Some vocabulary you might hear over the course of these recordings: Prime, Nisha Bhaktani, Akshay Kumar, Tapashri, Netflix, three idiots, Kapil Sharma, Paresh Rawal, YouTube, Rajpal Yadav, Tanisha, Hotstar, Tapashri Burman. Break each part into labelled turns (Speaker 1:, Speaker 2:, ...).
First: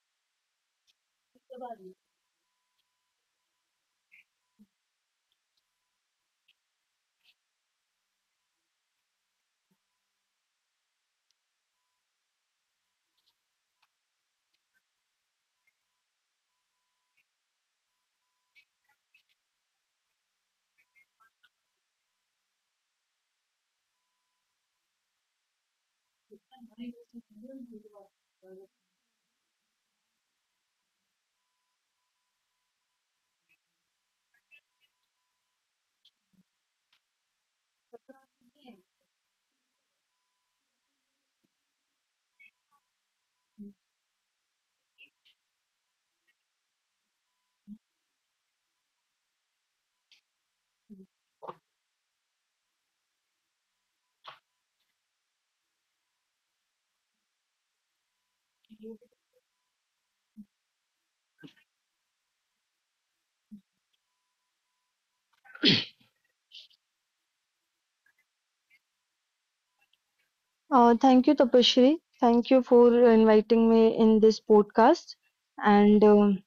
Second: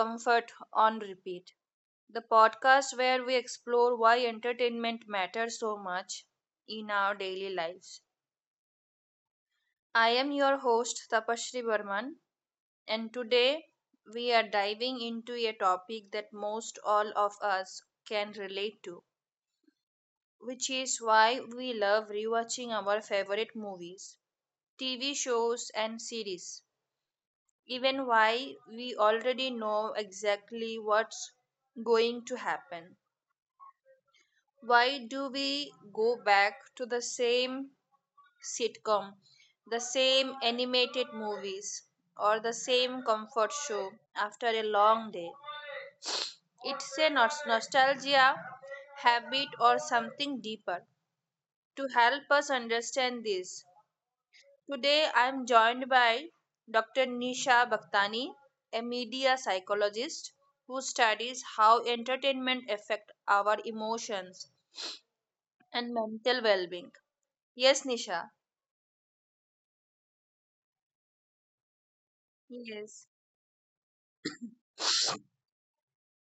Speaker 1: Comfort on Repeat, the podcast where we explore why entertainment matters so much in our daily lives. I am your host, Tapashri Burman, and today we are diving into a topic that most all of us can relate to, which is why we love rewatching our favorite movies, TV shows, and series. Even why we already know exactly what's going to happen. Why do we go back to the same sitcom, the same animated movies, or the same comfort show after a long day? It's a nostalgia, habit, or something deeper. To help us understand this, today I am joined by Dr. Nisha Bhaktani, a media psychologist who studies how entertainment affects our emotions and mental well-being. Yes, Nisha.
Speaker 2: Uh, Shri, thank you for
Speaker 1: Yes.
Speaker 2: inviting me in this podcast. And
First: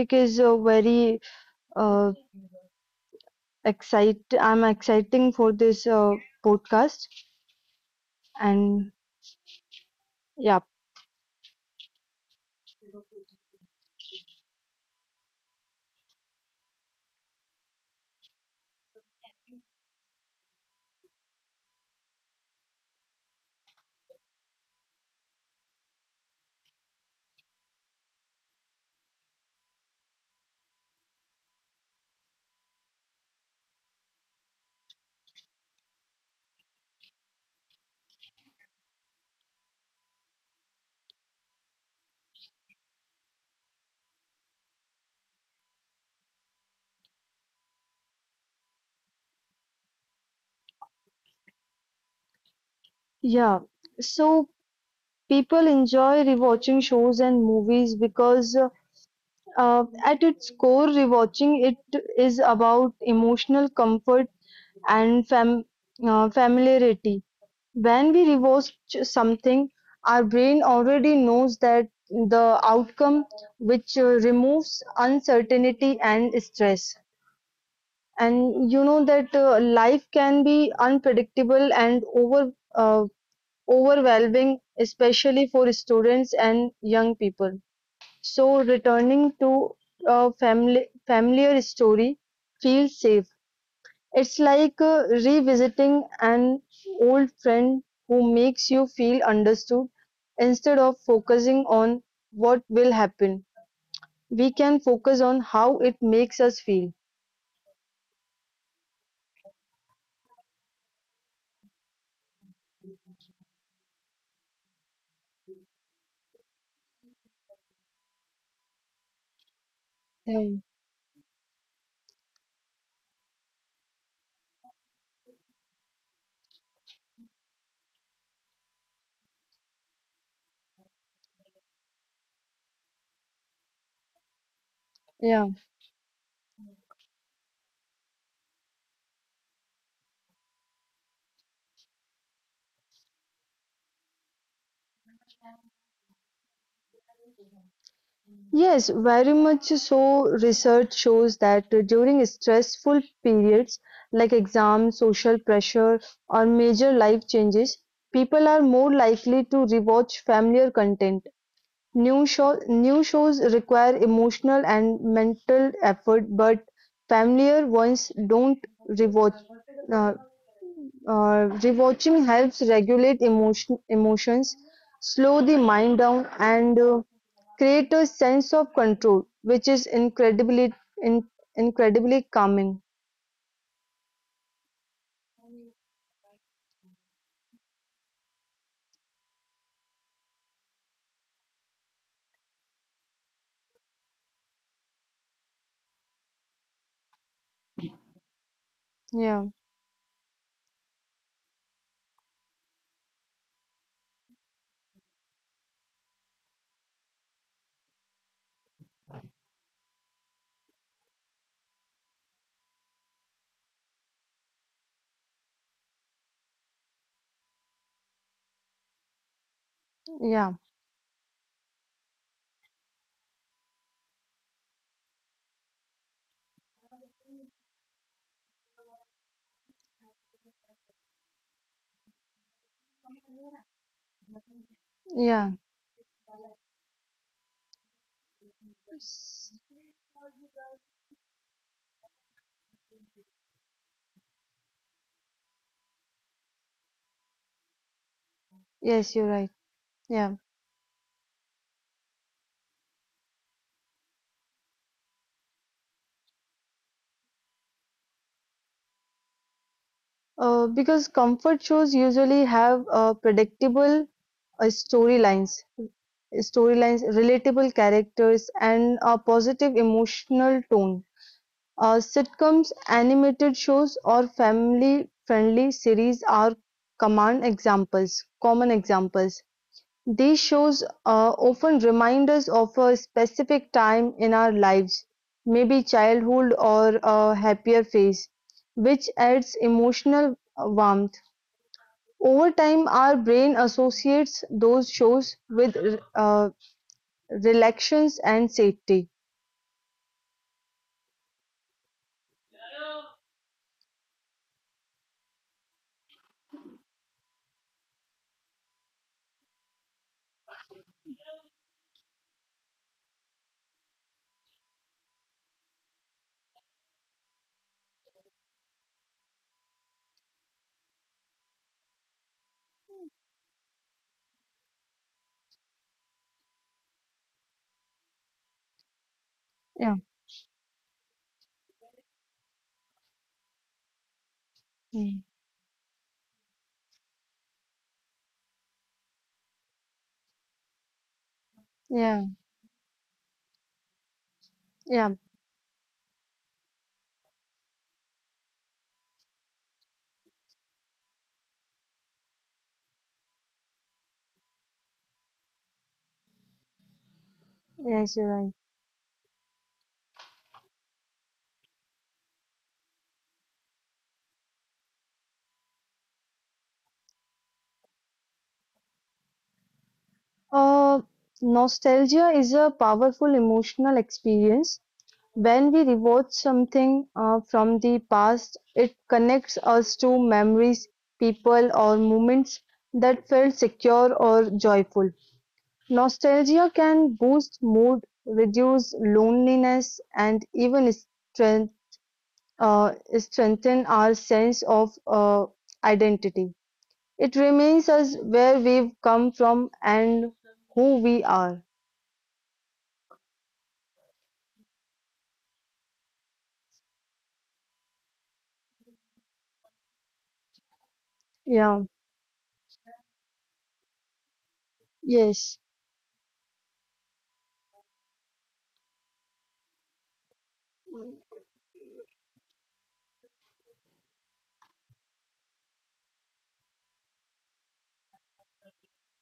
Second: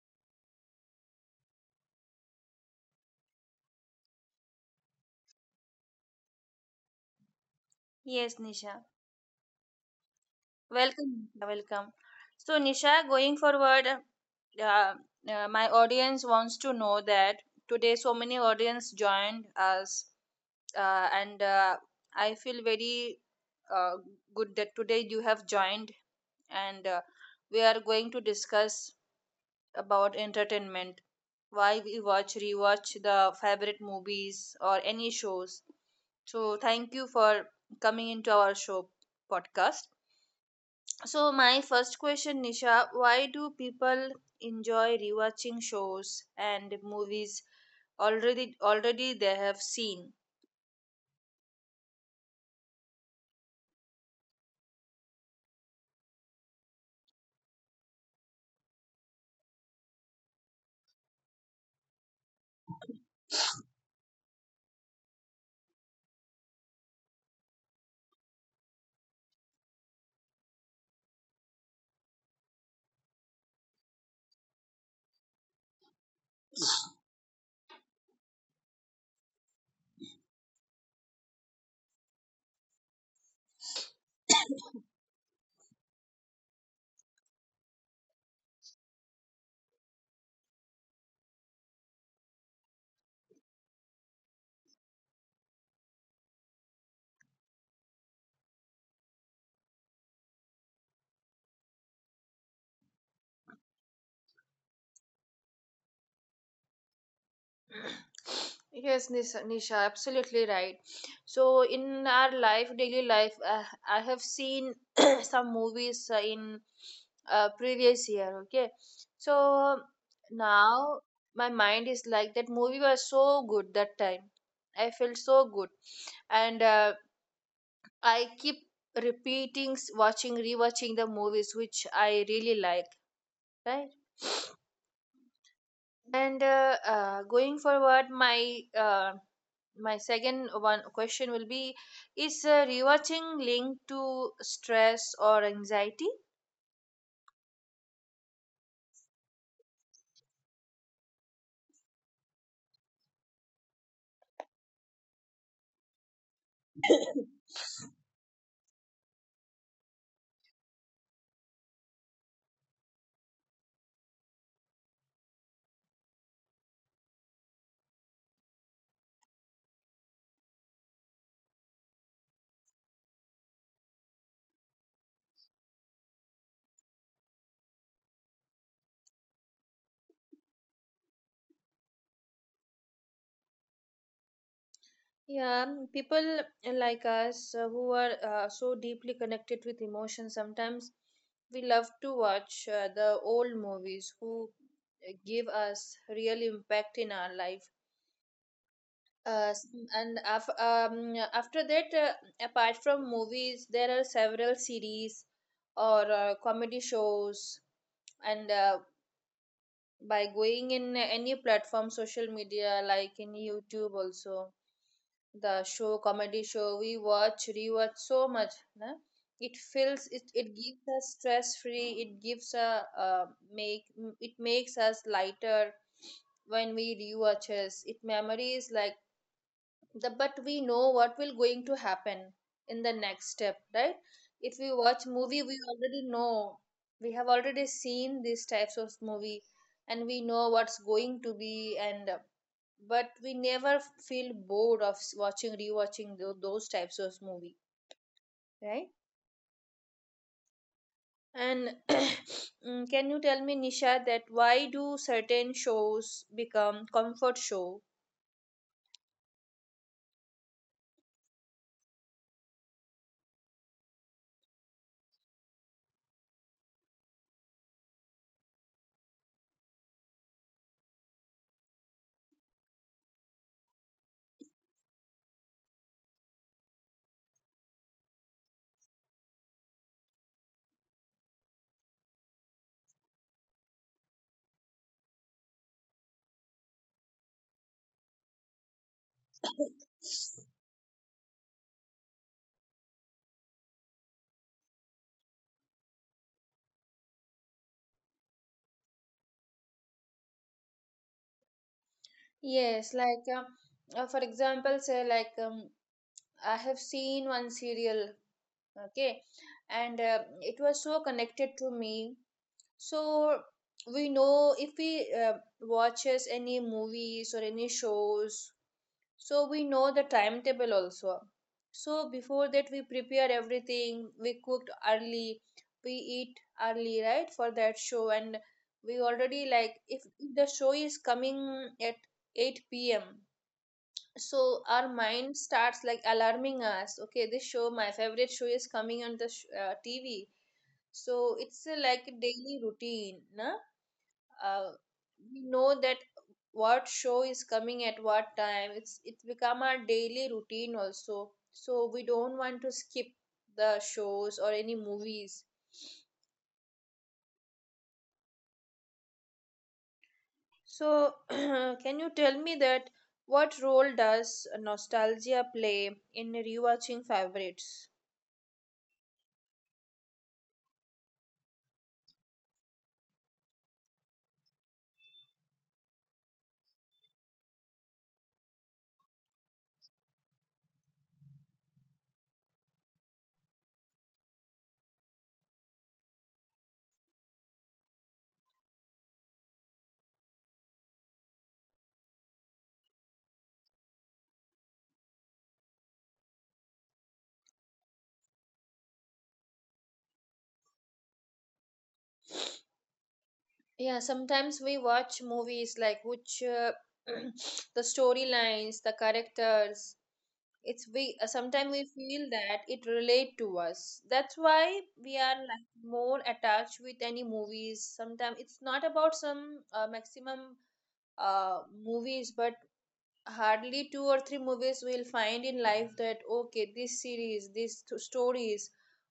Speaker 2: this is a very uh, excite. I'm exciting for this podcast.
Speaker 1: Yes,
Speaker 2: And
Speaker 1: Nisha.
Speaker 2: yeah,
Speaker 1: Welcome, Nisha. Welcome. So, Nisha, going forward, my audience wants to know that today so many audience joined us, and I feel very uh, good that today you have joined, and we are going to discuss about entertainment, why we watch, rewatch the favorite movies or any shows. So thank you for coming into our show, podcast. So my first question, Nisha, why do people enjoy rewatching shows and movies already they have seen?
Speaker 2: yeah. So people enjoy rewatching shows and movies because at its core, rewatching it is about emotional comfort and familiarity. When we rewatch something, our brain already knows that the outcome, which removes uncertainty and stress. And you know that life can be unpredictable and overwhelming, especially for students and young people. So returning to a family familiar story feels safe. It's like revisiting an old friend who makes you feel understood. Instead of focusing on what will happen, we can focus on how it makes us feel.
Speaker 1: Yes, Nisha, absolutely right. So in our life, daily life, I have seen some movies in previous year. Okay, so
Speaker 2: Yeah.
Speaker 1: now my mind is like, that movie was so good that time. I felt so good, and I keep repeating, watching, rewatching the movies which I really like. Right.
Speaker 2: Yeah.
Speaker 1: And Going forward, my second one question will be: is rewatching linked to stress or anxiety?
Speaker 2: Yes, very much so. Research shows that during stressful periods like exams, social pressure, or major life changes, people are more likely to rewatch familiar content. New shows require emotional and mental effort, but familiar ones don't. Rewatch, uh, rewatching helps regulate emotions, slow the mind down, and create a sense of control, which is in, incredibly calming.
Speaker 1: Yeah, people like us who are so deeply connected with emotion, sometimes we love to watch the old movies who give us real impact in our life.
Speaker 2: Yeah,
Speaker 1: uh, s- After that, apart from movies, there are several series or comedy shows, and by going in any platform, social media like in YouTube also, the show, comedy show, we watch, rewatch so much, na? It feels,
Speaker 2: yeah,
Speaker 1: it gives us stress free, it gives a make, it makes us lighter when we rewatches it, memories like the, but we know what will going to happen in the next step, right? If we watch
Speaker 2: yeah.
Speaker 1: movie, we already know, we have already seen these types of movie, and we know what's going to be, and but we never feel bored of watching, rewatching those types of movie, right?
Speaker 2: Yes, you're right. Yeah,
Speaker 1: And can you tell me, Nisha, that why do certain shows become comfort show?
Speaker 2: because comfort shows usually have predictable uh, storylines, storylines, relatable characters, and a positive emotional tone. Sitcoms, animated shows, or family-friendly series are common examples. These shows often remind us of a specific time in our lives, maybe childhood or a happier phase, which adds emotional warmth. Over time, our brain associates those shows with uh, relations and safety.
Speaker 1: Yes, like for example, say like, I have seen one serial, okay, and it was so connected to me. So we know if we watches any movies or any shows, so we know the timetable also. So before that, we prepare everything. We cooked early, we eat early, right, for that show, and we already
Speaker 2: Yeah.
Speaker 1: like, if the show is coming at 8 p.m., so our
Speaker 2: Mm.
Speaker 1: mind starts like alarming us, okay, this show, my favorite show is coming on the TV. So it's a, like
Speaker 2: Yeah,
Speaker 1: a daily routine, na? Uh,
Speaker 2: yeah,
Speaker 1: we know that what show is coming at what time. It's become our daily routine also, so we don't want to skip the shows or any movies.
Speaker 2: yes, you're right.
Speaker 1: So can you tell me that what role does nostalgia play in rewatching favorites?
Speaker 2: Uh, Nostalgia is a powerful emotional experience. When we rewatch something from the past, it connects us to memories, people, or moments that felt secure or joyful. Nostalgia can boost mood, reduce loneliness, and even uh, strengthen our sense of identity. It remains us where we've come from and who we are.
Speaker 1: Yeah, sometimes we watch movies like which the storylines, the characters. It's We
Speaker 2: Yeah,
Speaker 1: sometimes we feel that it relate to us. That's why we are
Speaker 2: yes,
Speaker 1: like more attached with any movies. Sometimes it's not about some maximum movies, but hardly two or three movies we'll find in life that okay, this series, these stories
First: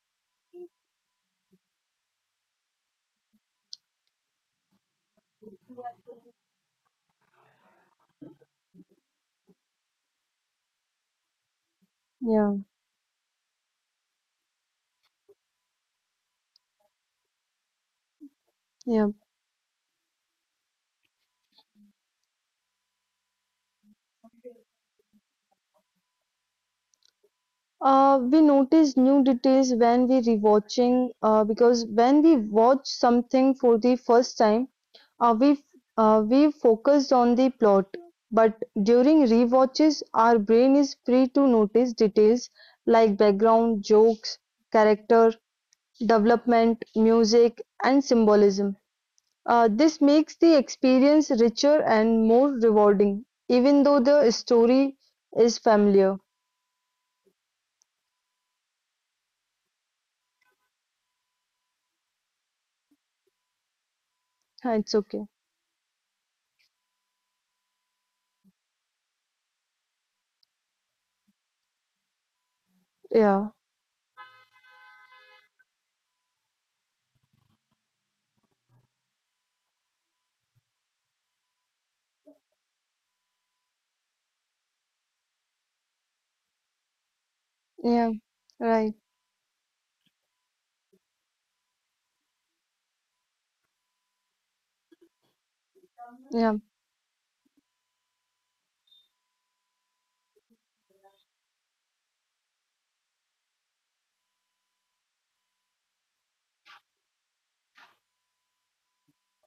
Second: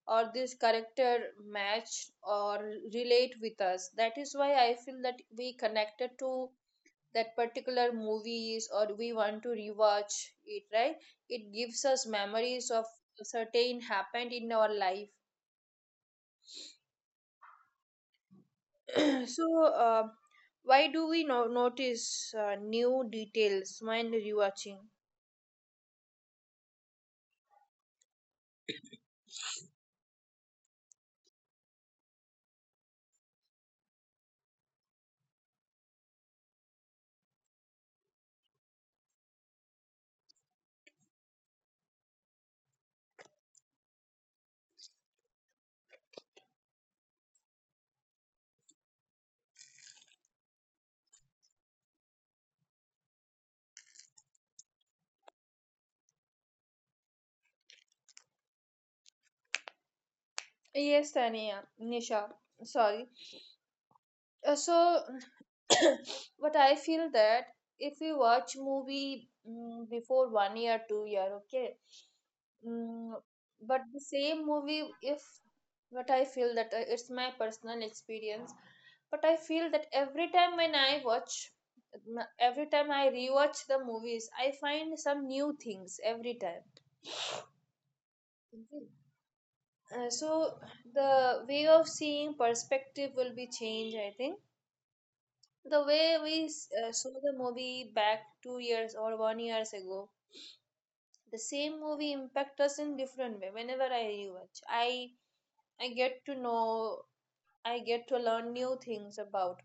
Speaker 1: or this character match or relate with us. That is why I feel that we connected to that particular movies, or we want to rewatch it, right? It gives us
Speaker 2: yeah,
Speaker 1: memories of certain happened in our life.
Speaker 2: yeah.
Speaker 1: So why do we notice new details when rewatching?
Speaker 2: We notice new details when we rewatching. Because when we watch something for the first time, uh, we we focused on the plot. But during rewatches, our brain is free to notice details like background, jokes, character development, music, and symbolism. This makes the experience richer and more rewarding, even though the story is familiar.
Speaker 1: Yes, tania Nisha, sorry. Uh,
Speaker 2: It's
Speaker 1: so
Speaker 2: okay.
Speaker 1: what I feel that, if we watch movie before 1 year, 2 year, okay, mm,
Speaker 2: Yeah,
Speaker 1: but the same movie if, what I feel that, it's my personal experience, but I feel that every time when I watch, every time I rewatch the movies, I find some new things every time.
Speaker 2: yeah,
Speaker 1: Mhm.
Speaker 2: right.
Speaker 1: So the way of seeing perspective will be changed, I think. The way we
Speaker 2: Yeah,
Speaker 1: saw the movie back 2 years or 1 years ago, the same movie impact us in different way. Whenever I rewatch, I get to know, I get to learn new things about.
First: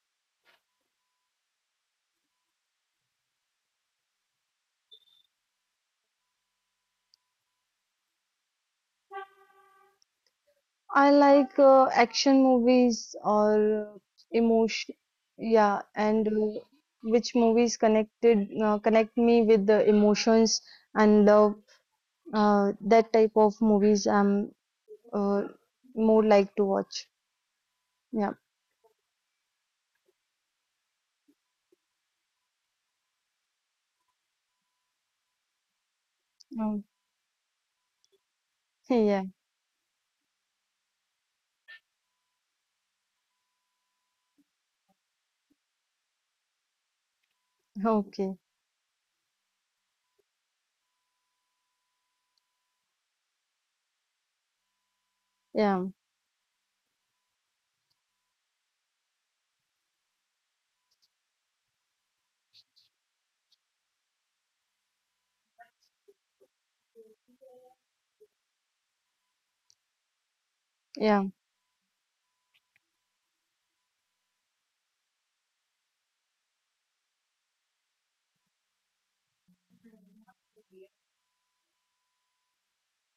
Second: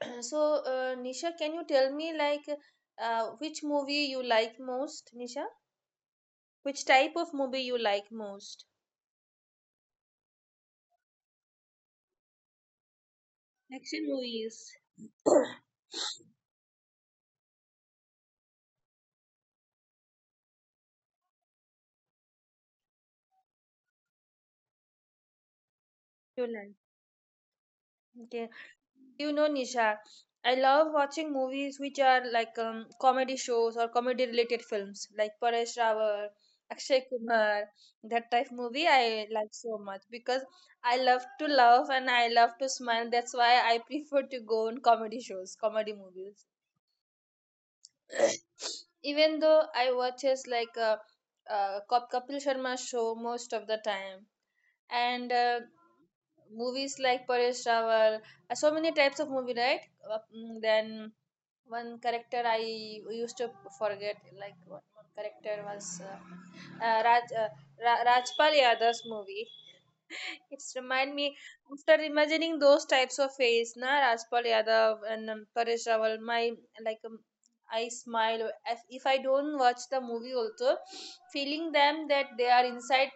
Speaker 1: So, Nisha, can you tell me like which movie you like most, Nisha? Which type of movie you like most?
Speaker 2: I like action movies or
Speaker 1: Action movies
Speaker 2: emotion. Yeah, and which movies connect me with the emotions and love. That type of movies I'm uh, more
Speaker 1: you
Speaker 2: like to
Speaker 1: like.
Speaker 2: watch. Yeah.
Speaker 1: Okay. You know, Nisha, I love watching movies which are like comedy shows or comedy related films, like Paresh Rawal,
Speaker 2: Um,
Speaker 1: Akshay Kumar, that type movie
Speaker 2: yeah.
Speaker 1: I like so much because I love to laugh and I love to smile. That's why I prefer to go on comedy shows, comedy movies.
Speaker 2: Okay.
Speaker 1: Even though I watches like a, Kapil Sharma show most of the time, and
Speaker 2: Yeah.
Speaker 1: movies like Paresh Rawal, so many types of movie, right? Then one character I used to forget, like one character was Rajpal Yadav's movie. It's remind
Speaker 2: Yeah.
Speaker 1: me after imagining those types of face, na, Rajpal Yadav and Paresh Rawal, my like I smile if I don't watch the movie also, feeling them that they are inside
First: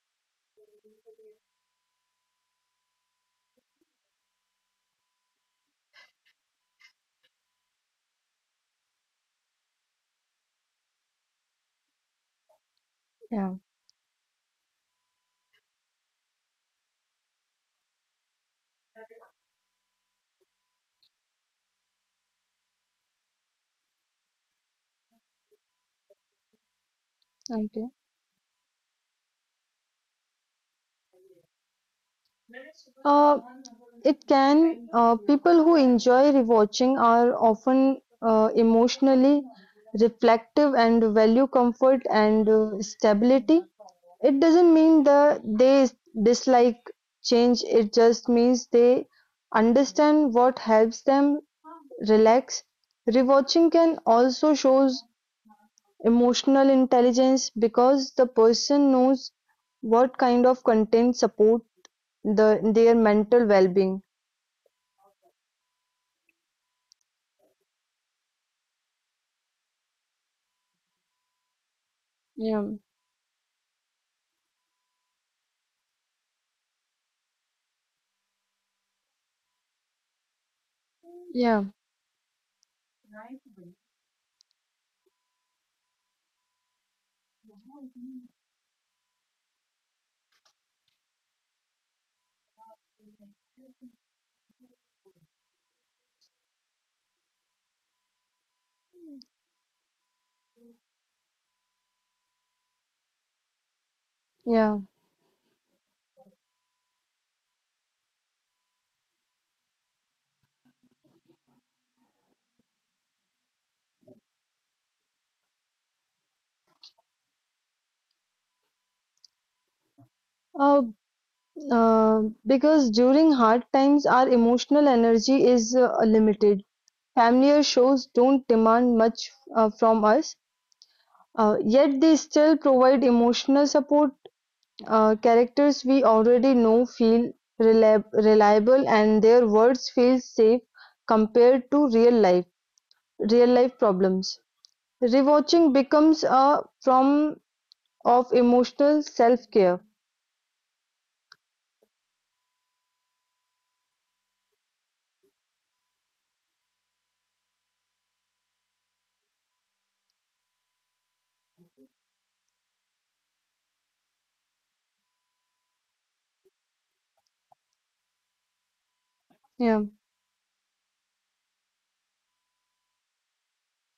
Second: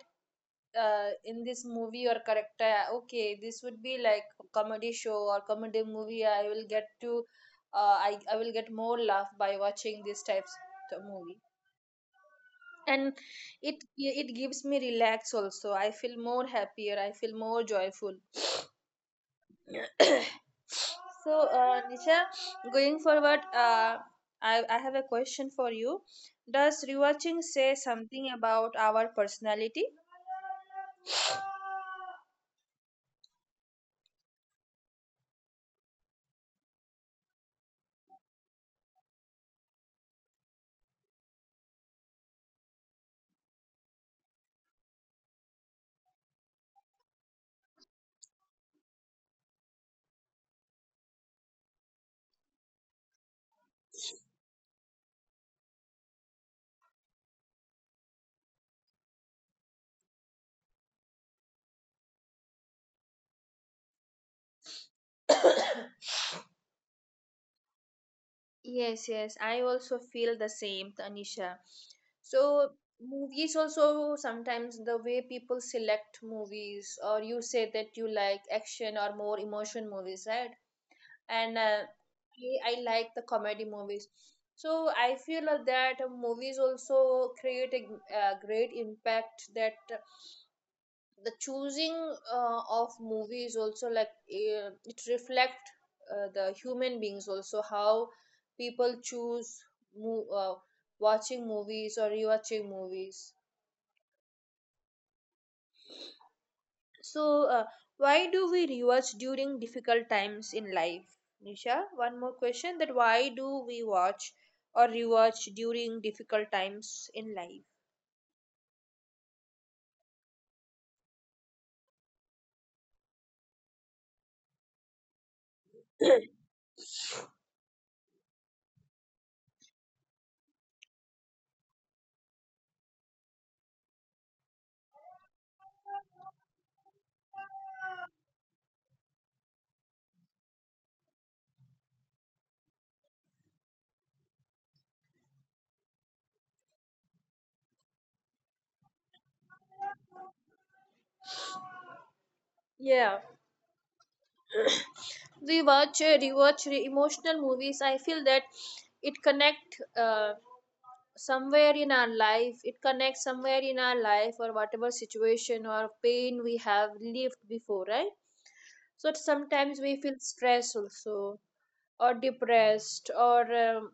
Speaker 1: in this movie or character. Okay, this would be like a comedy show or comedy movie, I will get to uh, I will get more laugh by watching these types of movie, and
Speaker 2: Yeah.
Speaker 1: it gives me relax also, I feel more happier, I feel more joyful. So Nisha, going forward, I have a question for you: does rewatching say
Speaker 2: Okay.
Speaker 1: something about our personality?
Speaker 2: Uh, it can, people who enjoy rewatching are often emotionally reflective and value comfort and stability. It doesn't mean that they dislike change, it just means they understand what helps them relax. Rewatching can also shows emotional intelligence because the person knows what kind of content support their mental well-being.
Speaker 1: Yes, yes, I also feel the same, Tanisha. So,
Speaker 2: Yeah,
Speaker 1: movies also, sometimes the way people select movies, or you say that you like action or more emotion movies, right? And
Speaker 2: yeah,
Speaker 1: uh, I, I like the comedy movies. So, I feel that movies also create a great impact, that the choosing of movies also, like it reflect the human beings also, how people choose mo- uh, watching movies or rewatching movies.
Speaker 2: yeah.
Speaker 1: So, uh, why do we rewatch during difficult times in life? Nisha, one more question, that why do we watch or rewatch during difficult times in life?
Speaker 2: Uh, because during hard times, our emotional energy is limited. Familiar shows don't demand much from us, yet they still provide emotional support. Characters we already know feel reliable, and their words feel safe compared to real life problems. Rewatching becomes a form of emotional self-care.
Speaker 1: Yeah, we watch, emotional movies. I feel that it connect somewhere in our life, it connects somewhere in our life, or whatever situation or pain we have lived before, right? So
Speaker 2: Yeah,
Speaker 1: sometimes we feel stress also, or depressed, or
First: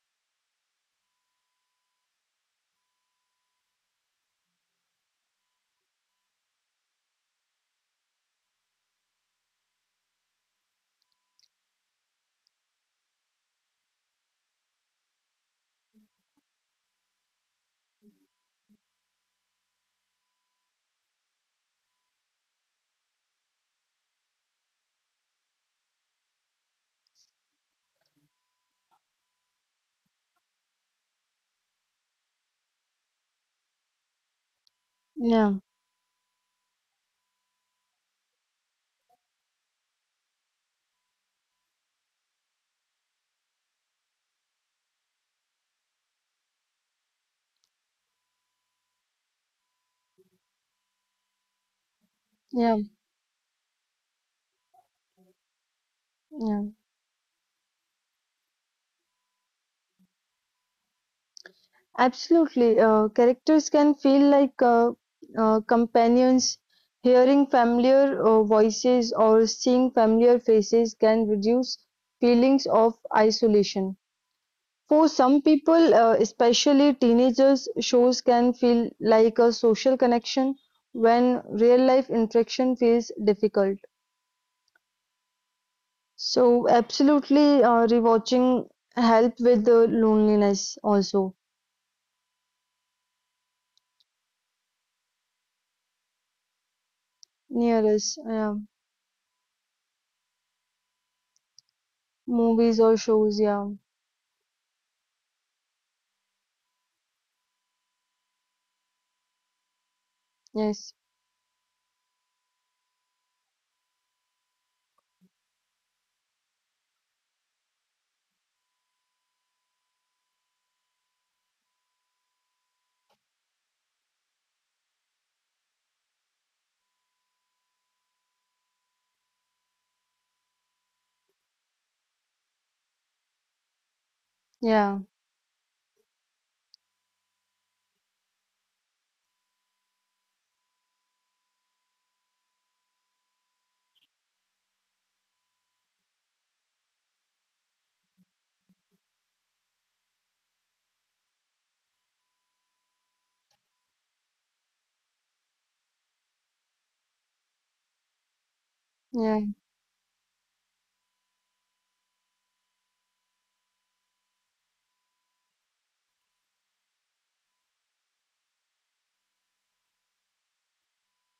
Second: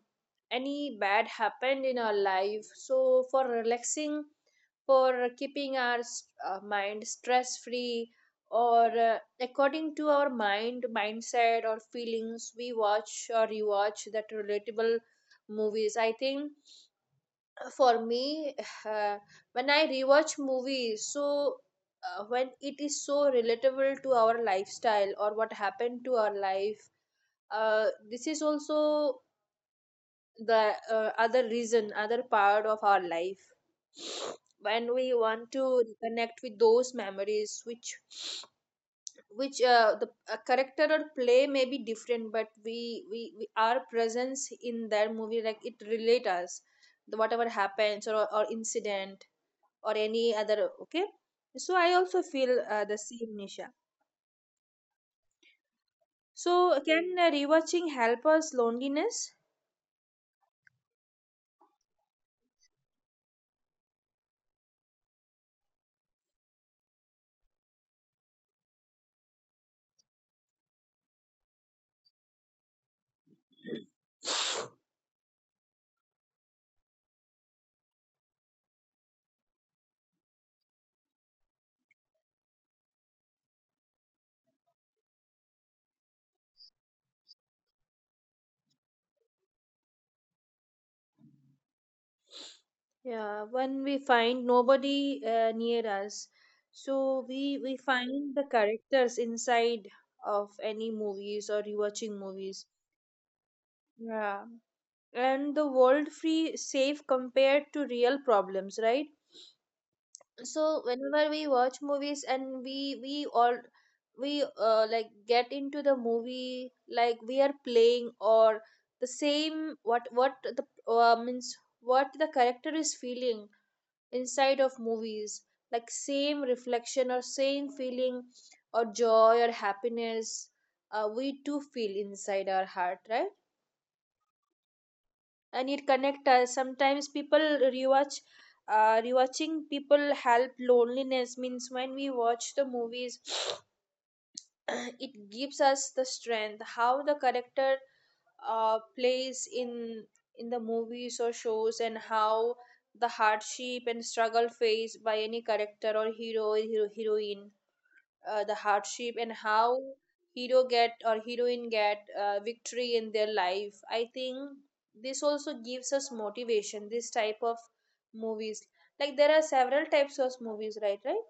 Speaker 1: any bad happened in our life, so for relaxing, for keeping our mind stress free, or according to our mind, mindset or feelings, we watch or rewatch that relatable movies, I think. For me uh, when I rewatch movies, so when it is so relatable to our lifestyle or what happened to our life, this is also the other reason, other part of our life. When we
Speaker 2: yeah,
Speaker 1: want to reconnect with those memories which the a character or play may be different, but we our presence in that movie, like it relate us, the whatever happens, or incident or any other, okay. So I also feel
Speaker 2: yeah.
Speaker 1: the same, Nisha.
Speaker 2: Yeah,
Speaker 1: So can rewatching help us loneliness?
Speaker 2: absolutely. Characters can feel like companions. Hearing familiar voices or seeing familiar faces can reduce feelings of isolation. For some people, especially teenagers, shows can feel like a social connection when real life interaction feels difficult. So, absolutely, rewatching help with the loneliness also.
Speaker 1: Yeah, when we find nobody near us, so we
Speaker 2: Near
Speaker 1: we
Speaker 2: us,
Speaker 1: find
Speaker 2: yeah.
Speaker 1: the characters inside of any movies or rewatching movies.
Speaker 2: Movies or shows, yeah.
Speaker 1: Yeah, and the world free safe compared to real problems, right?
Speaker 2: Yes.
Speaker 1: So whenever we watch movies, and we all we like get into the movie like we are playing or the same uh, means what the character is feeling inside of movies, like same reflection or same feeling or joy or happiness, we too feel inside our heart, right?
Speaker 2: Yeah.
Speaker 1: And it connect us. Sometimes people rewatching people help loneliness means when we watch the movies, it gives us the strength how the character plays in the movies or shows, and how the hardship and struggle faced by any character or heroine, the hardship,
Speaker 2: Yeah.
Speaker 1: and how hero get or heroine get victory in their life. I think this also gives us motivation, this type of movies. Like there are several types of movies, right?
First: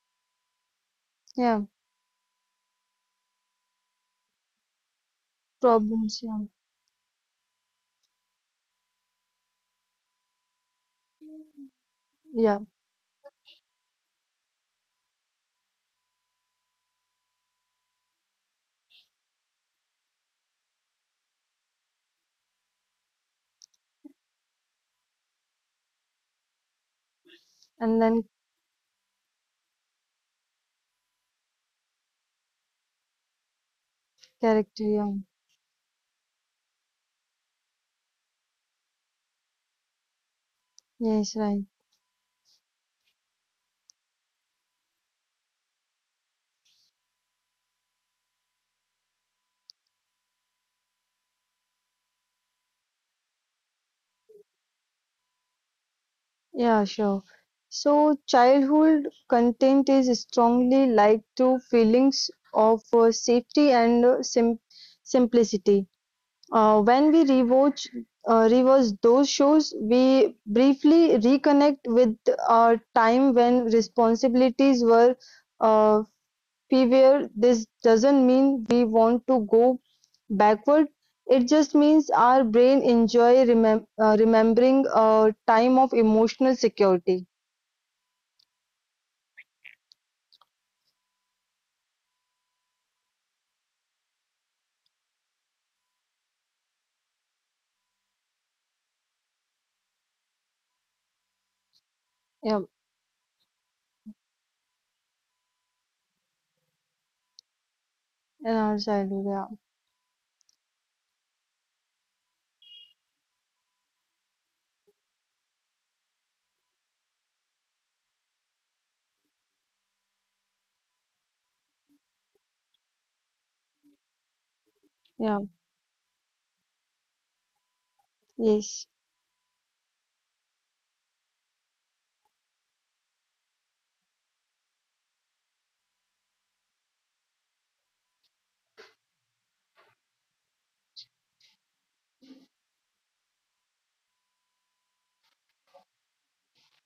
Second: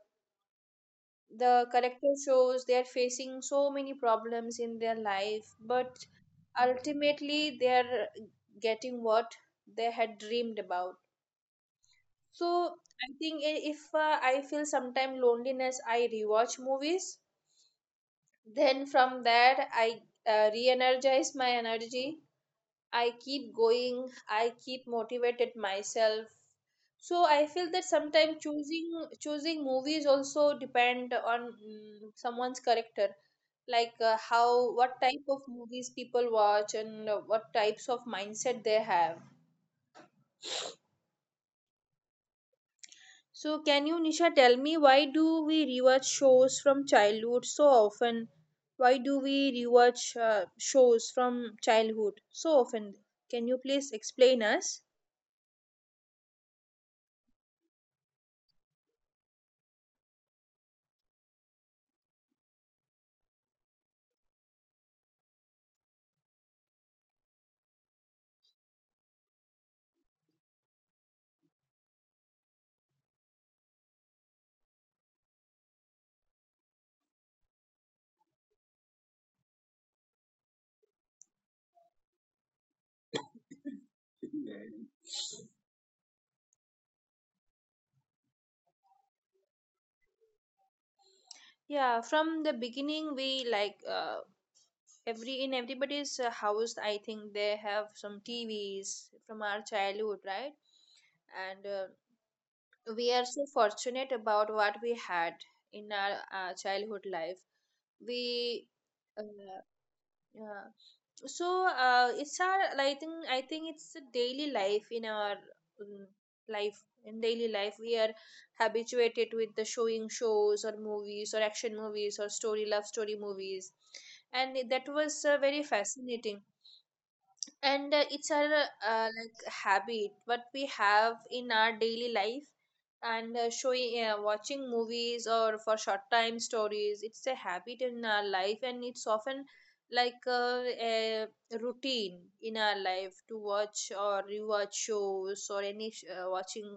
Speaker 2: Yeah.
Speaker 1: The character shows they are facing so many problems in their life, but
Speaker 2: Problems, yeah.
Speaker 1: ultimately they are getting what they had dreamed about.
Speaker 2: Yeah.
Speaker 1: So I think if I feel sometime loneliness, I rewatch movies, then from there I re-energize my energy, I keep going, I keep motivated myself. So I feel that
Speaker 2: And then
Speaker 1: sometimes choosing movies also depend on someone's character, like how
Speaker 2: character,
Speaker 1: what
Speaker 2: yeah.
Speaker 1: type of movies people watch, and what types of mindset they have.
Speaker 2: Yes, right.
Speaker 1: So can you, Nisha, tell me why do we rewatch shows from childhood so often? Why do we rewatch shows from childhood so often? Can you please explain us?
Speaker 2: Yeah, sure. So childhood content is strongly linked to feelings of safety and simplicity. When we rewatch those shows, we briefly reconnect with our time when responsibilities were uh, beware, this doesn't mean we want to go backward, it just means our brain enjoy remembering a time of emotional security.
Speaker 1: Yeah, from the beginning we like every in everybody's house, I think, they have some tvs from our childhood, right? And
Speaker 2: Yeah,
Speaker 1: we are so fortunate about what we had in our childhood life.
Speaker 2: in
Speaker 1: We
Speaker 2: our
Speaker 1: uh,
Speaker 2: childhood,
Speaker 1: yeah. So it's our, I think it's a daily life in our life. In daily life we are habituated with the showing shows or movies or action movies or story love story movies, and that was
Speaker 2: yeah, yeah,
Speaker 1: very fascinating. And it's our
Speaker 2: yes.
Speaker 1: like habit what we have in our daily life. And showing watching movies or for short time stories, it's a habit in our life, and it's often like a routine in our life to watch or rewatch shows or watching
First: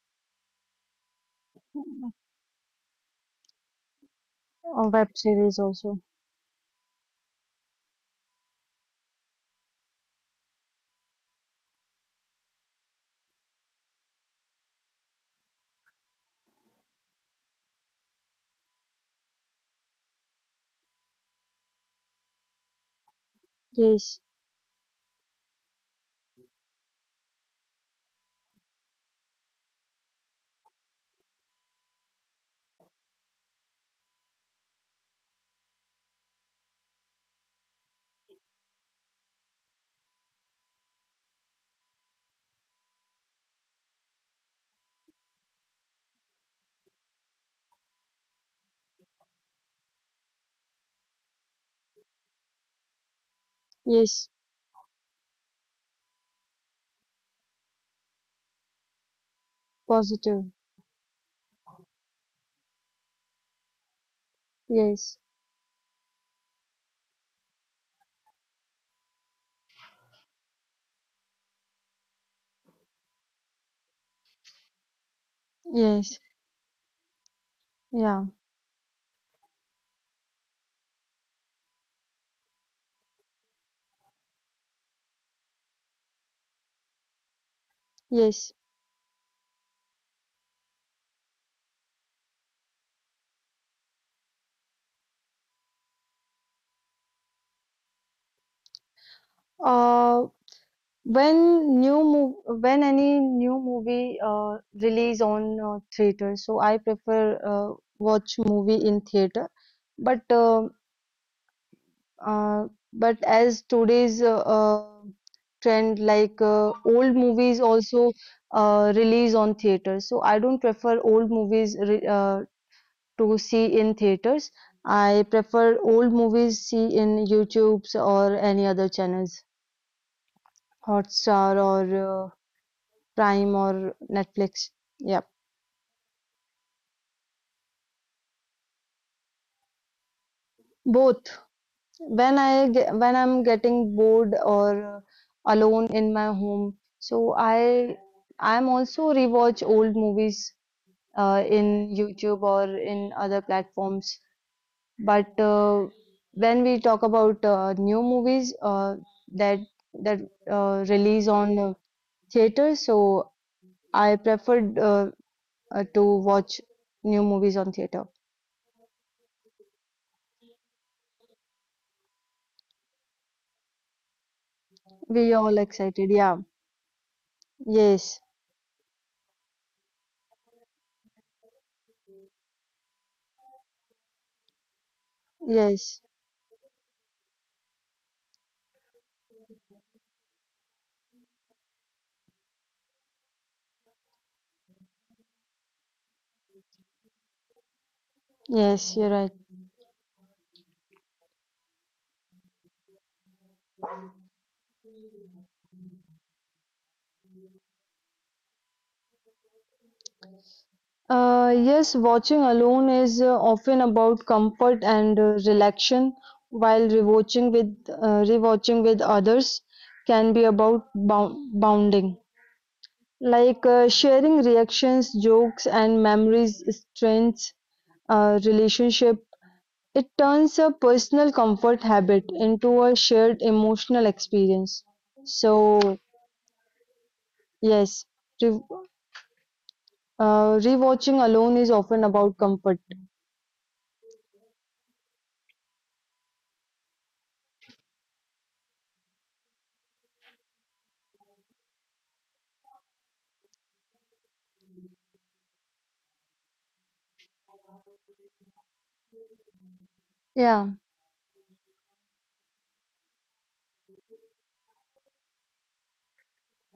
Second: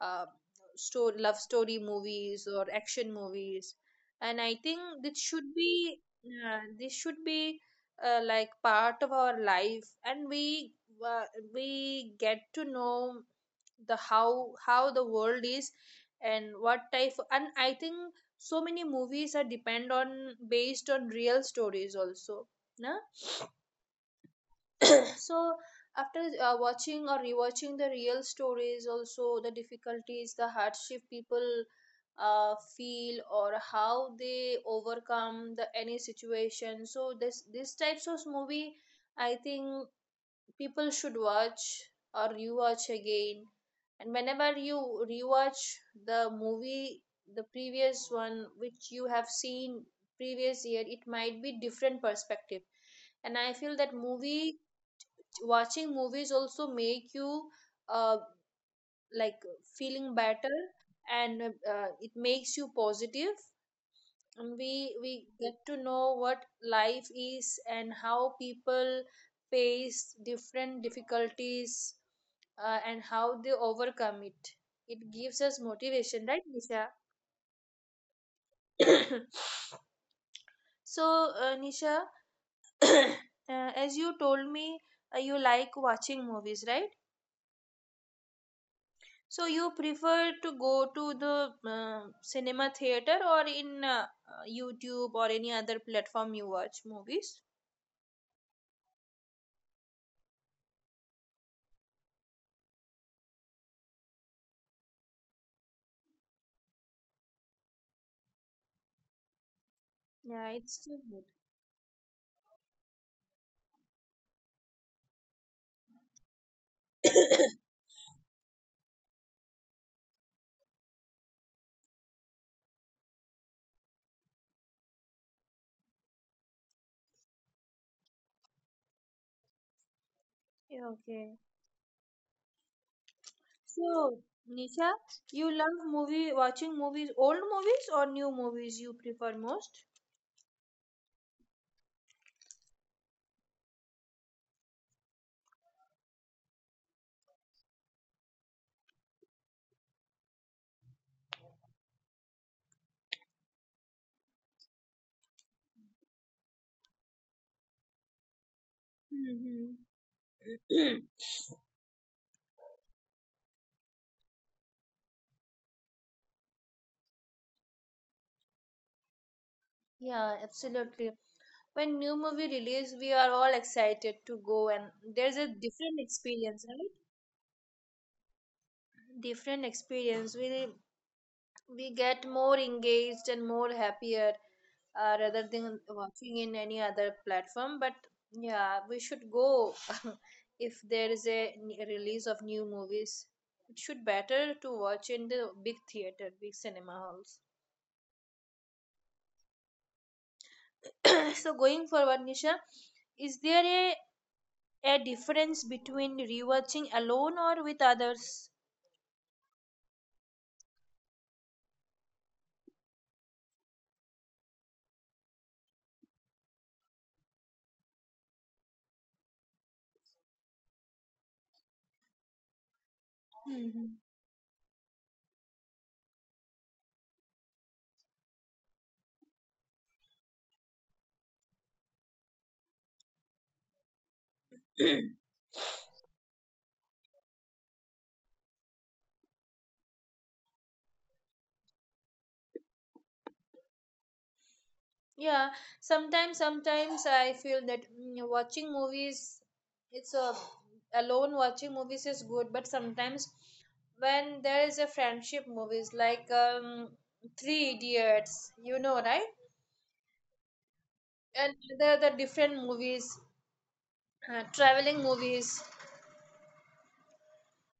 Speaker 1: uh, love story movies or action movies. And I think
Speaker 2: A web
Speaker 1: this should
Speaker 2: series
Speaker 1: be,
Speaker 2: also.
Speaker 1: this should be like part of our life. And uh, we get to know the how the world is and what type. And I think so many movies are depend on based on real stories also, na?
Speaker 2: Yes,
Speaker 1: So after watching or rewatching the real stories also, the difficulties, the hardship people feel, or how they overcome the any situation. So this these types of movie, I think, people should watch or rewatch again. And whenever you rewatch the movie, the previous one which you have seen previous year, it might be different perspective. And I feel that
Speaker 2: yes,
Speaker 1: movie watching movies also make you uh, like feeling
Speaker 2: positive.
Speaker 1: better. And it makes you positive. And we
Speaker 2: Yes,
Speaker 1: get to know what life is and how people face different difficulties, and how they overcome it. It gives us
Speaker 2: yes,
Speaker 1: motivation, right, Nisha?
Speaker 2: yeah,
Speaker 1: So Nisha, uh, as you told me, you like watching movies, right?
Speaker 2: yes.
Speaker 1: So you prefer to go to the cinema theater, or in YouTube or any other platform you watch movies?
Speaker 2: Uh, When new mov when any new movie release on theater, so I prefer watch movie in theater. But
Speaker 1: Yeah,
Speaker 2: uh,
Speaker 1: it's still good.
Speaker 2: uh, but as today's trend, like old movies also release on theater, so I don't prefer old movies re to see in theaters. I prefer old movies see in YouTube's or any other channels,
Speaker 1: Yeah, okay.
Speaker 2: Hotstar or uh, Prime or
Speaker 1: So,
Speaker 2: Netflix.
Speaker 1: Nisha,
Speaker 2: Yeah,
Speaker 1: you love movie watching movies, old movies or new movies you prefer most?
Speaker 2: both. When I when I'm getting bored or alone in my home, so I I'm also rewatch old movies in YouTube or in other platforms. But when we talk about new movies that
Speaker 1: Mm-hmm.
Speaker 2: that release on theater, so I preferred to watch new movies on theater.
Speaker 1: Yeah, absolutely. When new movie release, we are all excited to go, and
Speaker 2: We
Speaker 1: there's a
Speaker 2: all
Speaker 1: different
Speaker 2: excited, yeah.
Speaker 1: experience, right?
Speaker 2: Yes.
Speaker 1: Different experience. We get more engaged and more happier, rather than
Speaker 2: Yes,
Speaker 1: watching in any other platform, but yeah, we should go. If there is a release of new movies, it should better to watch in the big theater, big cinema halls.
Speaker 2: yes, you're right.
Speaker 1: So going forward, Nisha, is there a difference between rewatching alone or with others?
Speaker 2: Yes, watching alone is often about comfort and relaxation, while rewatching with others can be about bounding, like
Speaker 1: Mhm.
Speaker 2: sharing reactions, jokes, and memories strengths relationship. It turns a personal comfort habit into a shared emotional experience. So yes, re- rewatching alone is often about comfort.
Speaker 1: Yeah, sometimes I feel that watching movies, it's a, alone watching movies is good, but sometimes when there is a friendship movies like Three Idiots, you know, right? And
Speaker 2: Yeah,
Speaker 1: the different movies, traveling movies,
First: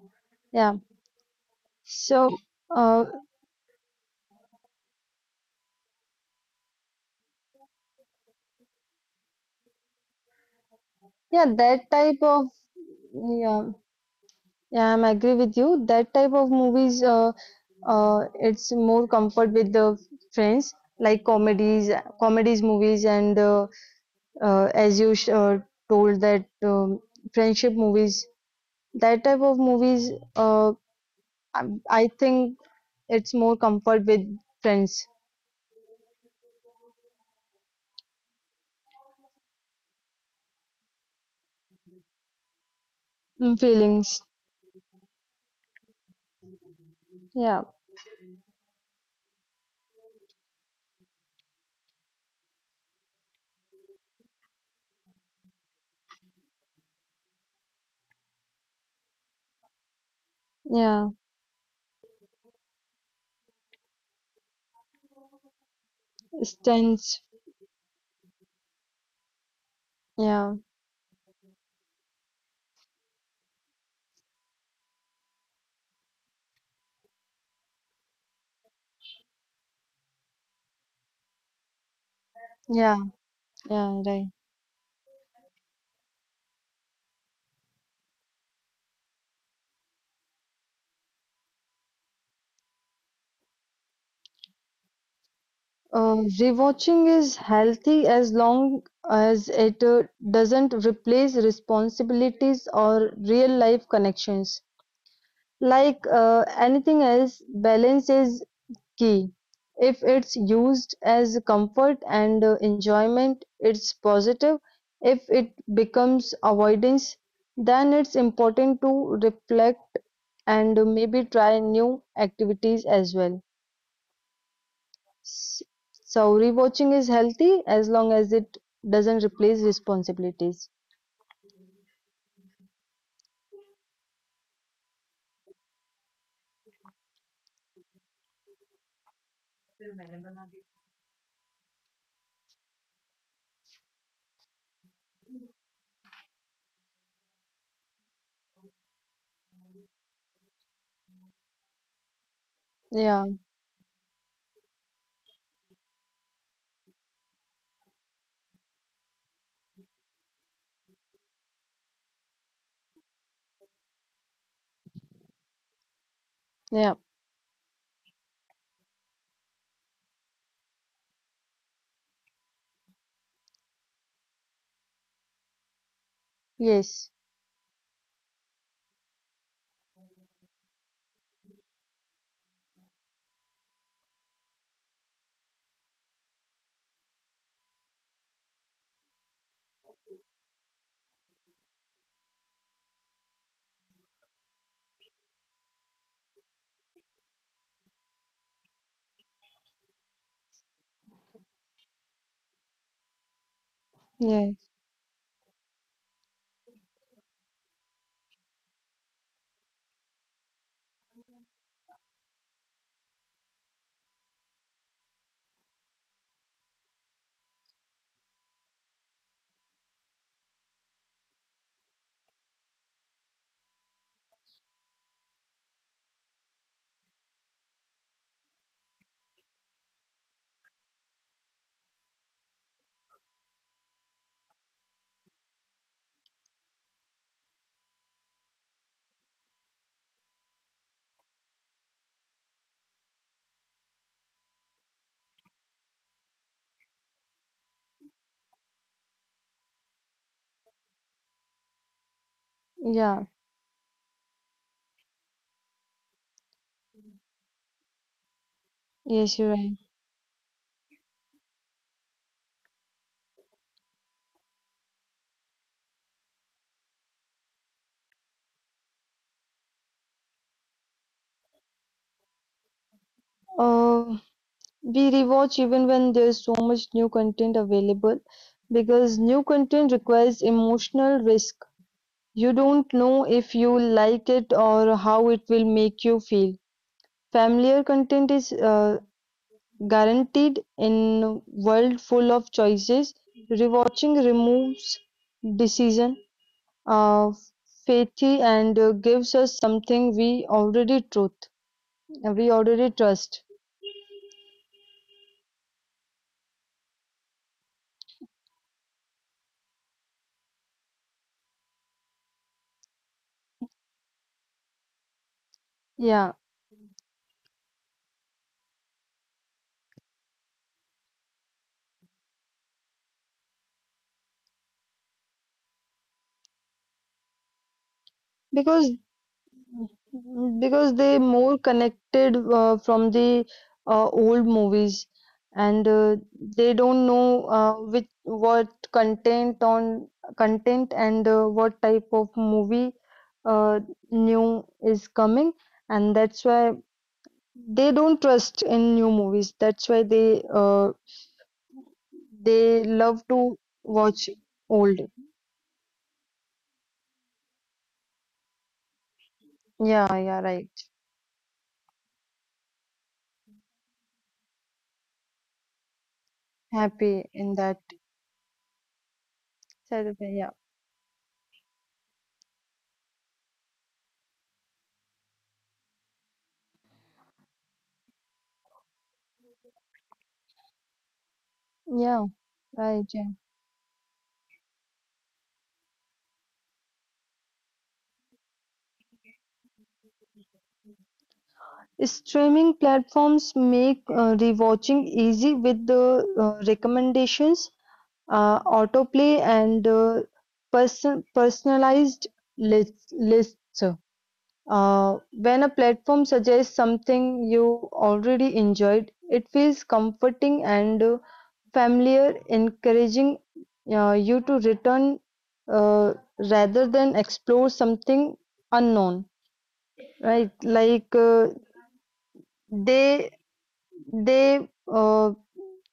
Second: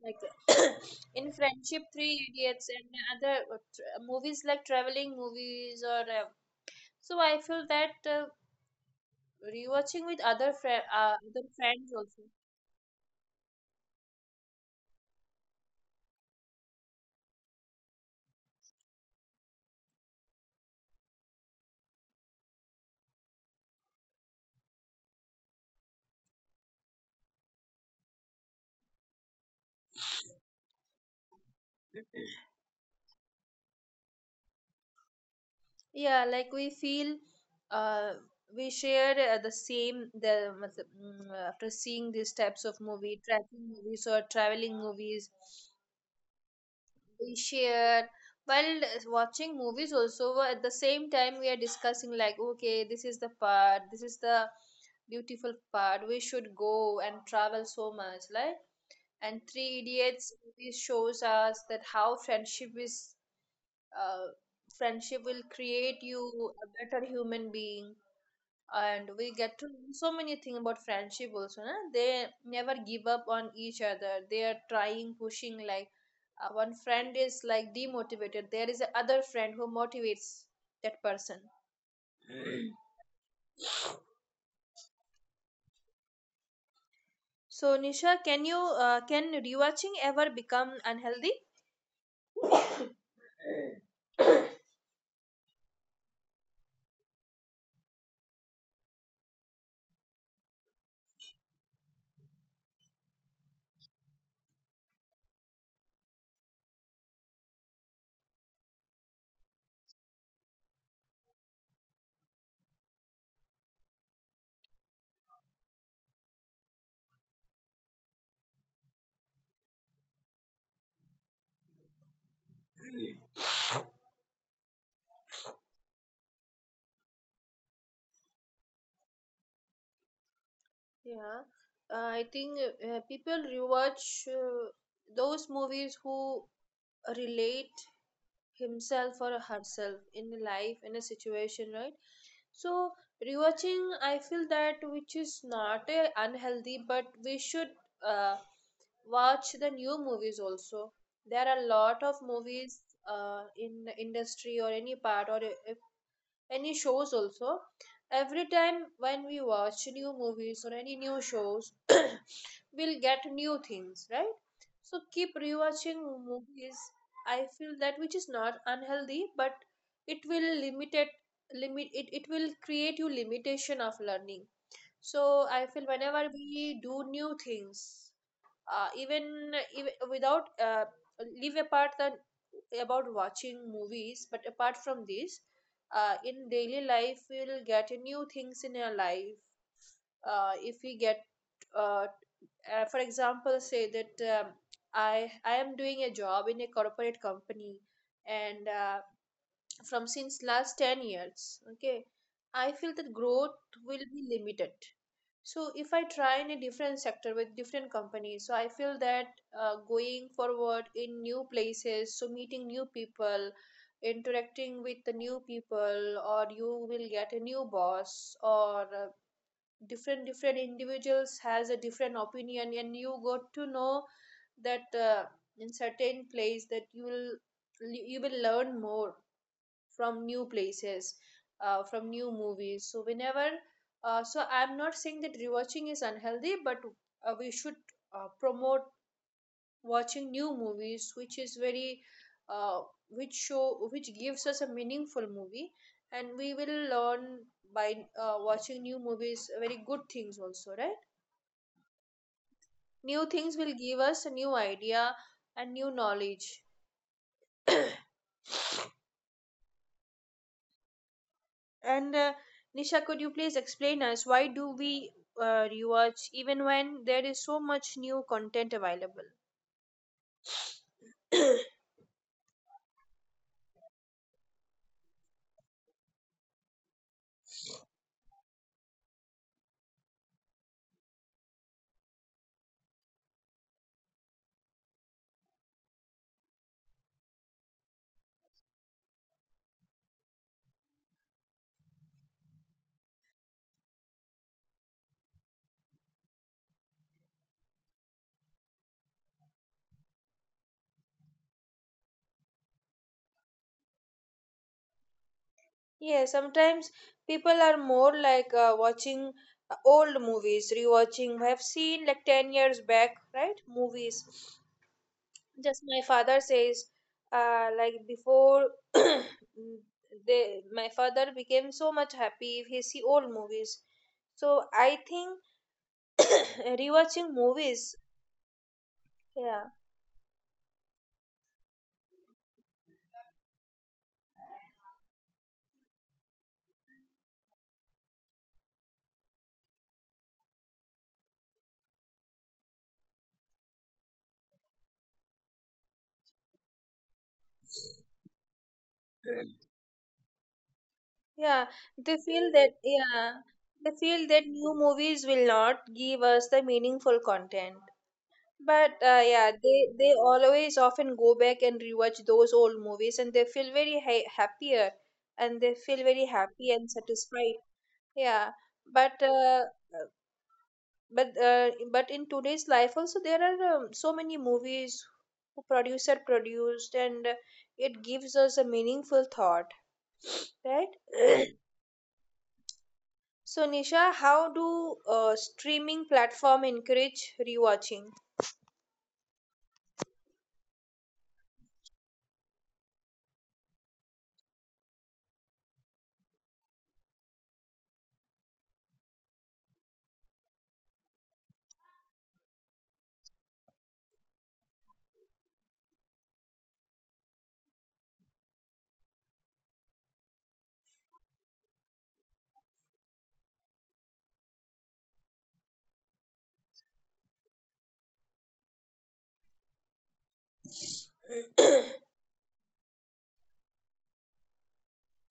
Speaker 1: like
Speaker 2: yeah.
Speaker 1: in friendship, Three
Speaker 2: So,
Speaker 1: Idiots, and
Speaker 2: uh,
Speaker 1: other movies like traveling movies or so I feel that rewatching with other other
Speaker 2: yeah,
Speaker 1: friends also.
Speaker 2: that type of yeah, yeah, I'm agree with you. That type of movies, it's more comfort with the friends, like comedies movies, and as you sh told that friendship movies. That type of movies, I, I think it's more comfort with friends,
Speaker 1: Yeah, like we feel uh, we share the same, the matlab, after seeing these types of
Speaker 2: mm,
Speaker 1: movie, tracking
Speaker 2: feelings.
Speaker 1: movies or traveling movies,
Speaker 2: Yeah,
Speaker 1: we share while watching movies also, at the same time we are discussing like okay, this is the part, this is the beautiful part, we should go and travel so much like. And Three Idiots movie
Speaker 2: yeah,
Speaker 1: shows us that how friendship is, uh, friendship will create you a better
Speaker 2: stands.
Speaker 1: human being. And we get to learn so many
Speaker 2: Yeah,
Speaker 1: things about friendship also, na? They never give up on each other, they are trying, pushing, like one friend is like demotivated, there is another friend who motivates that person.
Speaker 2: yeah, yeah. Right.
Speaker 1: So Nisha, can you can rewatching ever become unhealthy?
Speaker 2: Rewatching is healthy as long as it doesn't replace responsibilities or real life connections. Like anything else, balance is key. If it's used as comfort and enjoyment, it's positive. If it becomes avoidance, then it's important to reflect and maybe try new activities as well. So rewatching is healthy as long as it doesn't replace responsibilities.
Speaker 1: Yeah, I think people rewatch those movies who relate himself or herself in life in a situation, right? So rewatching, I feel that which is not a unhealthy, but we should uh, watch the new movies also. There are a lot of movies
Speaker 2: Yeah,
Speaker 1: in the industry, or any part, or any shows also. Every time when we watch new movies or any new shows, we'll get new things, right? So keep rewatching
Speaker 2: yeah,
Speaker 1: movies, I feel that which is not unhealthy, but it will limit it, it will create you limitation of learning. So I feel whenever
Speaker 2: yes.
Speaker 1: we do new things, even without leave apart the about watching movies, but apart from this, in daily life we will get new things in our life. If we get uh, for example, say that I am doing a job in a corporate company, and from since last 10 years, okay, I feel that growth will be
Speaker 2: Yes.
Speaker 1: limited. So if I try in a different sector with different companies, so I feel that going forward in new places, so meeting new people, interacting with the new people, or you will get a new boss, or different individuals has a different opinion, and you got to know that in certain place that you will learn more from new places, from new movies. So whenever so I'm not saying that rewatching is unhealthy, but we should promote watching new movies, which is very uh, which show which gives us a meaningful movie. And we will learn by watching new movies very good things also, right?
Speaker 2: Yeah.
Speaker 1: New things will give us a new idea and new knowledge.
Speaker 2: Yes, you're right.
Speaker 1: And Nisha, could you please explain us why do we rewatch even when there is so much new content available?
Speaker 2: Uh, we rewatch even when there's so much new content available because new content requires emotional risk. You don't know if you like it or how it will make you feel. Familiar content is guaranteed in a world full of choices, rewatching removes decision uh, fatigue and gives us something we already trust.
Speaker 1: Yeah, sometimes people are more like watching old movies, rewatching. I have seen like 10 years back, right? Movies. Just my
Speaker 2: Yeah,
Speaker 1: father says, like before they, my father became so much happy if he see old movies. So I think rewatching movies,
Speaker 2: because
Speaker 1: yeah.
Speaker 2: because they more connected from the old movies and they don't know which what content on content and what type of movie uh, new is coming, and that's why they don't trust in new movies. That's why
Speaker 1: Yeah, they feel
Speaker 2: they
Speaker 1: that,
Speaker 2: love
Speaker 1: yeah,
Speaker 2: to
Speaker 1: they
Speaker 2: watch
Speaker 1: feel that new
Speaker 2: old.
Speaker 1: movies will not give us the meaningful content. But yeah,
Speaker 2: Yeah,
Speaker 1: they
Speaker 2: yeah, right.
Speaker 1: always often go back and rewatch those old movies, and they feel very ha happier, and they feel very happy and
Speaker 2: Happy in
Speaker 1: satisfied.
Speaker 2: that.
Speaker 1: Yeah, but uh,
Speaker 2: Satisfied, yeah,
Speaker 1: but in today's life also there are so many movies who producer produced, and it gives us a meaningful thought, right?
Speaker 2: yeah, right, yeah.
Speaker 1: So Nisha, how do streaming platform encourage rewatching?
Speaker 2: Streaming platforms make rewatching easy with the recommendations, autoplay, and personalized lists. When a platform suggests something you already enjoyed, it feels comforting and familiar, encouraging you to return rather than explore something unknown, right? Like they they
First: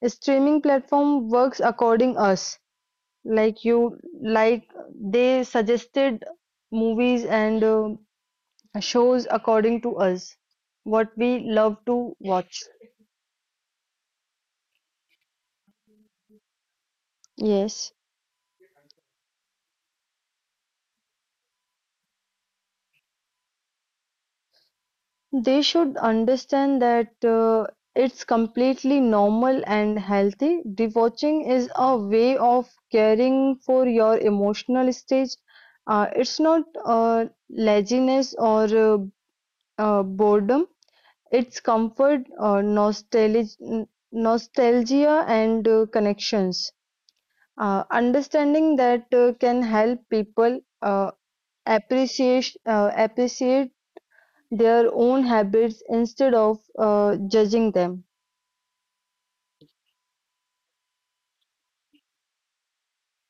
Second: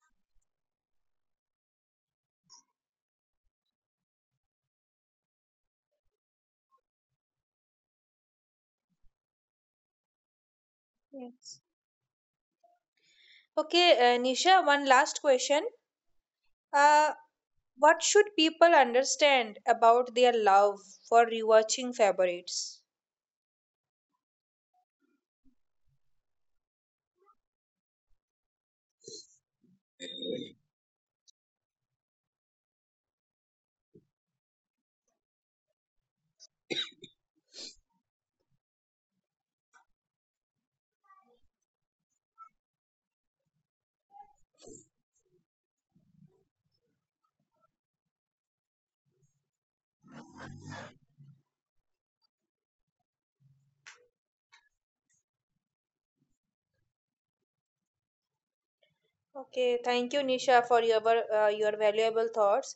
Speaker 2: streaming platform works according us, like you like they suggested movies and shows according to us what we love
Speaker 1: Yes.
Speaker 2: to watch.
Speaker 1: Okay, Nisha, one last question. Uh,
Speaker 2: Yes,
Speaker 1: what should people understand about their love for rewatching favorites?
Speaker 2: they should understand that it's completely normal and healthy. Rewatching is a way of caring for your emotional stage. It's not laziness or boredom. It's comfort, nostalgia and connections. Understanding that can help people appreciate their own habits instead of judging them.
Speaker 1: Okay, thank you, Nisha, for your valuable thoughts.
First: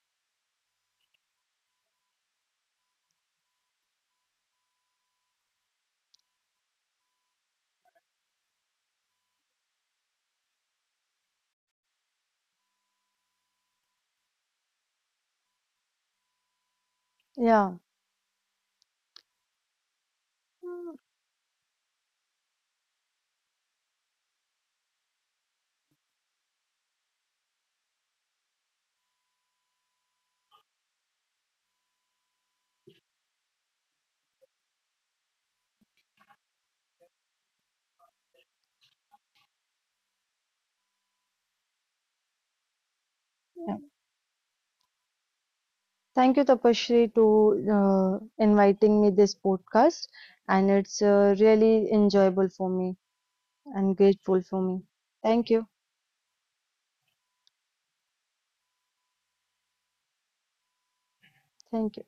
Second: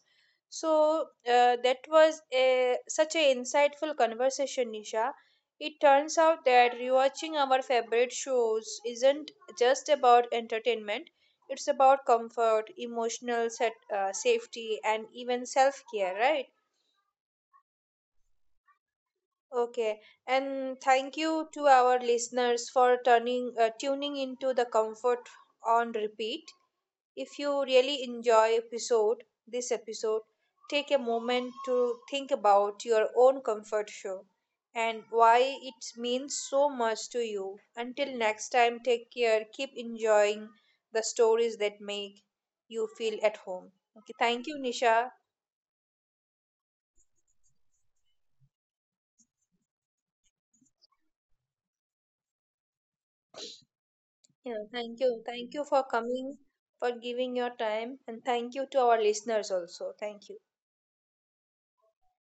Speaker 1: So that was a, such an insightful conversation, Nisha. It turns out that rewatching our favorite shows isn't just about entertainment. It's about comfort, emotional set, safety, and even self-care, right?
Speaker 2: Yeah.
Speaker 1: Okay, and thank you to our listeners for turning tuning into the comfort on repeat. If you really enjoy episode this episode, take a moment to think about your own comfort show and why it means so much to you. Until next time, take care. Keep enjoying the stories that make you feel at home.
Speaker 2: Yeah.
Speaker 1: Okay, thank you, Nisha.
Speaker 2: Thank you, Tapashri, to inviting me this podcast, and it's really enjoyable for me and grateful
Speaker 1: Yeah,
Speaker 2: for
Speaker 1: thank
Speaker 2: me.
Speaker 1: you. Thank you
Speaker 2: Thank
Speaker 1: for
Speaker 2: you.
Speaker 1: coming, for giving your time, and thank you to our listeners also. Thank you.
Speaker 2: Thank you.